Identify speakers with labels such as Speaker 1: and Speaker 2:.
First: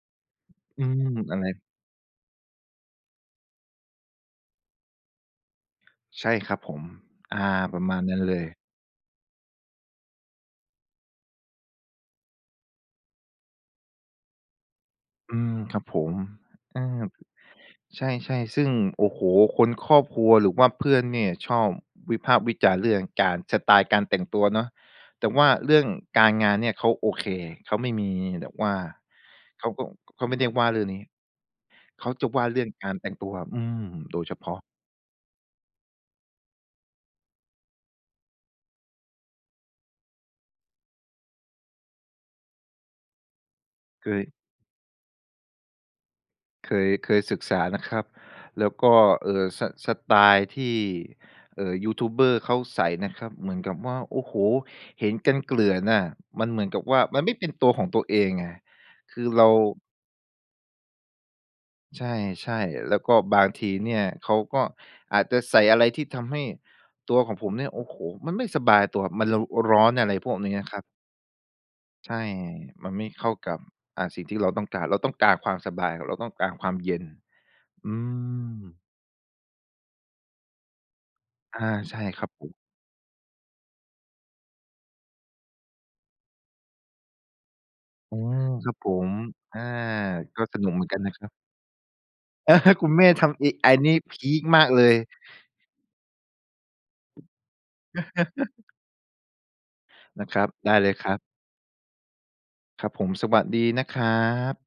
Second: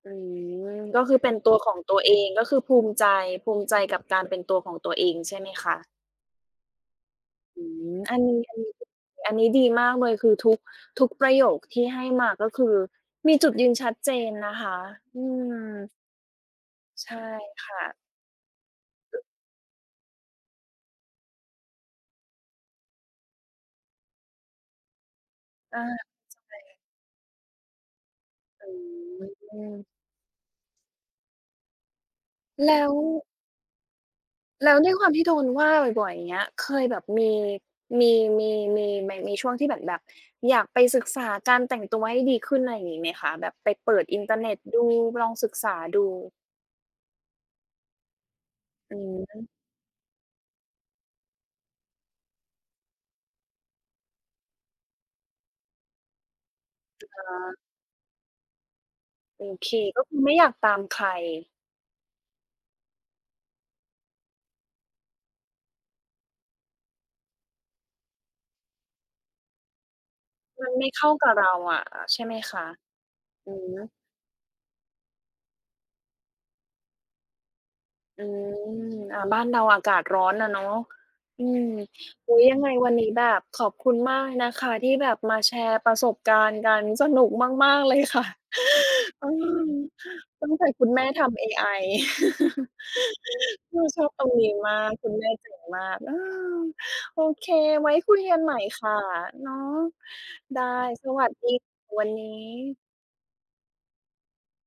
Speaker 1: อืม
Speaker 2: อื
Speaker 1: ก็
Speaker 2: ม
Speaker 1: คือเป็
Speaker 2: อ
Speaker 1: น
Speaker 2: ะไร?
Speaker 1: ตัวของตัวเอง ก็คือภูมิใจ ภูมิใจกับการเป็นตัวของตัวเอง ใช่ไหมคะ?
Speaker 2: ใช่ ครับผม อา
Speaker 1: อื
Speaker 2: ประม
Speaker 1: ม
Speaker 2: าณ
Speaker 1: อ
Speaker 2: น
Speaker 1: ั
Speaker 2: ั้
Speaker 1: น
Speaker 2: นเลย
Speaker 1: อันนี้ดี อันนี้ดีมากเลย คือทุก ทุกประโยคที่ให้มา ก็คือมีจุดยืนชัดเจนนะคะ อื
Speaker 2: อืม ครั
Speaker 1: ม
Speaker 2: บผม เออ อ
Speaker 1: ใช่ค่ะ
Speaker 2: ใช่ ๆ ซึ่ง โอ้โฮ คน ครอบครัว หรือว่าเพื่อนเนี่ยชอบวิพากษ์วิจารณ์เรื่องการ สไตล์การแต่งตัวเนาะ แต่ว่าเร
Speaker 1: เอ
Speaker 2: ื
Speaker 1: อ
Speaker 2: ่อง
Speaker 1: ใช
Speaker 2: การงานเนี่
Speaker 1: ่
Speaker 2: ย เขาโอเค เขาไม่มีแบบว่า
Speaker 1: อื
Speaker 2: เขา
Speaker 1: ม
Speaker 2: ก็ เขาไม่ได้ว่าเรื่องนี้ เขาจะว่าเรื่อ
Speaker 1: แ
Speaker 2: ง
Speaker 1: ล้
Speaker 2: กา
Speaker 1: ว
Speaker 2: รแต่งตัวอะ อืม โดยเฉพาะ
Speaker 1: แล้วด้วยความที่โดนว่าบ่อย ๆ อย่างเงี้ย เคยแบบมี มี มี มีไหม มีช่วงที่เหมือนแบบอยากไปศึกษาการแต่งตัวให้ดีขึ้น ไรงี้ไหมคะ? แบบไปเปิด
Speaker 2: เ
Speaker 1: อินเท
Speaker 2: คย
Speaker 1: อร์เน็ต ดู ลองศึกษาดู
Speaker 2: เคย เคยศึกษานะครับ แล้วก
Speaker 1: อื
Speaker 2: ็
Speaker 1: อ
Speaker 2: เอ
Speaker 1: ฮ
Speaker 2: ่
Speaker 1: ึ
Speaker 2: อ ส สไตล์ที่ เอ่อ ยูทูบเบอร์ เขาใส่นะครับ เหมือนกับว่า โอ้โฮ เห็นกันเกลื่อนน่ะ มันเหมือนกับว่า ม
Speaker 1: อ
Speaker 2: ั
Speaker 1: ๋
Speaker 2: นไม่เป็น
Speaker 1: อ
Speaker 2: ตัวของตัวเองไง คือเ
Speaker 1: โ
Speaker 2: ร
Speaker 1: อ
Speaker 2: า
Speaker 1: เค ก็คือไม่อยากตามใคร
Speaker 2: ใช่ ๆ แล้วก็บางทีเนี่ยเขาก็อาจจะใส่อะไรที่ทำให้ตัวของผมเนี่ย โอ้โฮ มันไม่สบายตัว มัน เราร้อน อะไรพวกนี้อ
Speaker 1: มั
Speaker 2: ะ
Speaker 1: น
Speaker 2: ครั
Speaker 1: ไม
Speaker 2: บ
Speaker 1: ่เข้ากับเราอะ อา
Speaker 2: ใช
Speaker 1: ใช่
Speaker 2: ่
Speaker 1: ไหมคะ?
Speaker 2: มันไม่เข้า
Speaker 1: อ
Speaker 2: ก
Speaker 1: ื
Speaker 2: ั
Speaker 1: อ
Speaker 2: บ
Speaker 1: ฮึ
Speaker 2: อ่า สิ่งที่เราต้องการ เราต้องการความสบาย เราต้องการความเย็น อื
Speaker 1: อืม
Speaker 2: ม
Speaker 1: อา บ้านเราอากาศร้อนน่ะเนาะ อื
Speaker 2: อ
Speaker 1: ม
Speaker 2: า ใช่ครั
Speaker 1: อ
Speaker 2: บ
Speaker 1: ุ๊ย
Speaker 2: ผ
Speaker 1: ย
Speaker 2: ม
Speaker 1: ังไงวันนี้แบบขอบคุณมากเลยนะคะที่แบบมาแชร์ประสบการณ์กัน สนุกมาก ๆ เลย
Speaker 2: อ
Speaker 1: ค
Speaker 2: ื
Speaker 1: ่ะ
Speaker 2: ม ครับผม
Speaker 1: เออ
Speaker 2: อา ก็
Speaker 1: ตั้ง
Speaker 2: ส
Speaker 1: แต่
Speaker 2: นุกเหม
Speaker 1: ค
Speaker 2: ื
Speaker 1: ุ
Speaker 2: อ
Speaker 1: ณ
Speaker 2: นก
Speaker 1: แ
Speaker 2: ั
Speaker 1: ม
Speaker 2: น
Speaker 1: ่
Speaker 2: นะ
Speaker 1: ท
Speaker 2: ครับ
Speaker 1: ำเอไอ
Speaker 2: คุณแม่ทำเอไอ
Speaker 1: เออ
Speaker 2: นี่
Speaker 1: ชอบ
Speaker 2: พ
Speaker 1: ตรง
Speaker 2: ีก
Speaker 1: นี้
Speaker 2: มาก
Speaker 1: มา
Speaker 2: เล
Speaker 1: ก
Speaker 2: ย
Speaker 1: คุณแม่เก่งมาก เออ โอเค ไว้คุยกันใหม่ค่ะ เนาะ
Speaker 2: นะครับ
Speaker 1: ได้
Speaker 2: ได้เลยค
Speaker 1: ส
Speaker 2: รับ
Speaker 1: วัสดี วันนี้
Speaker 2: ครับผม สวัสดีนะครับ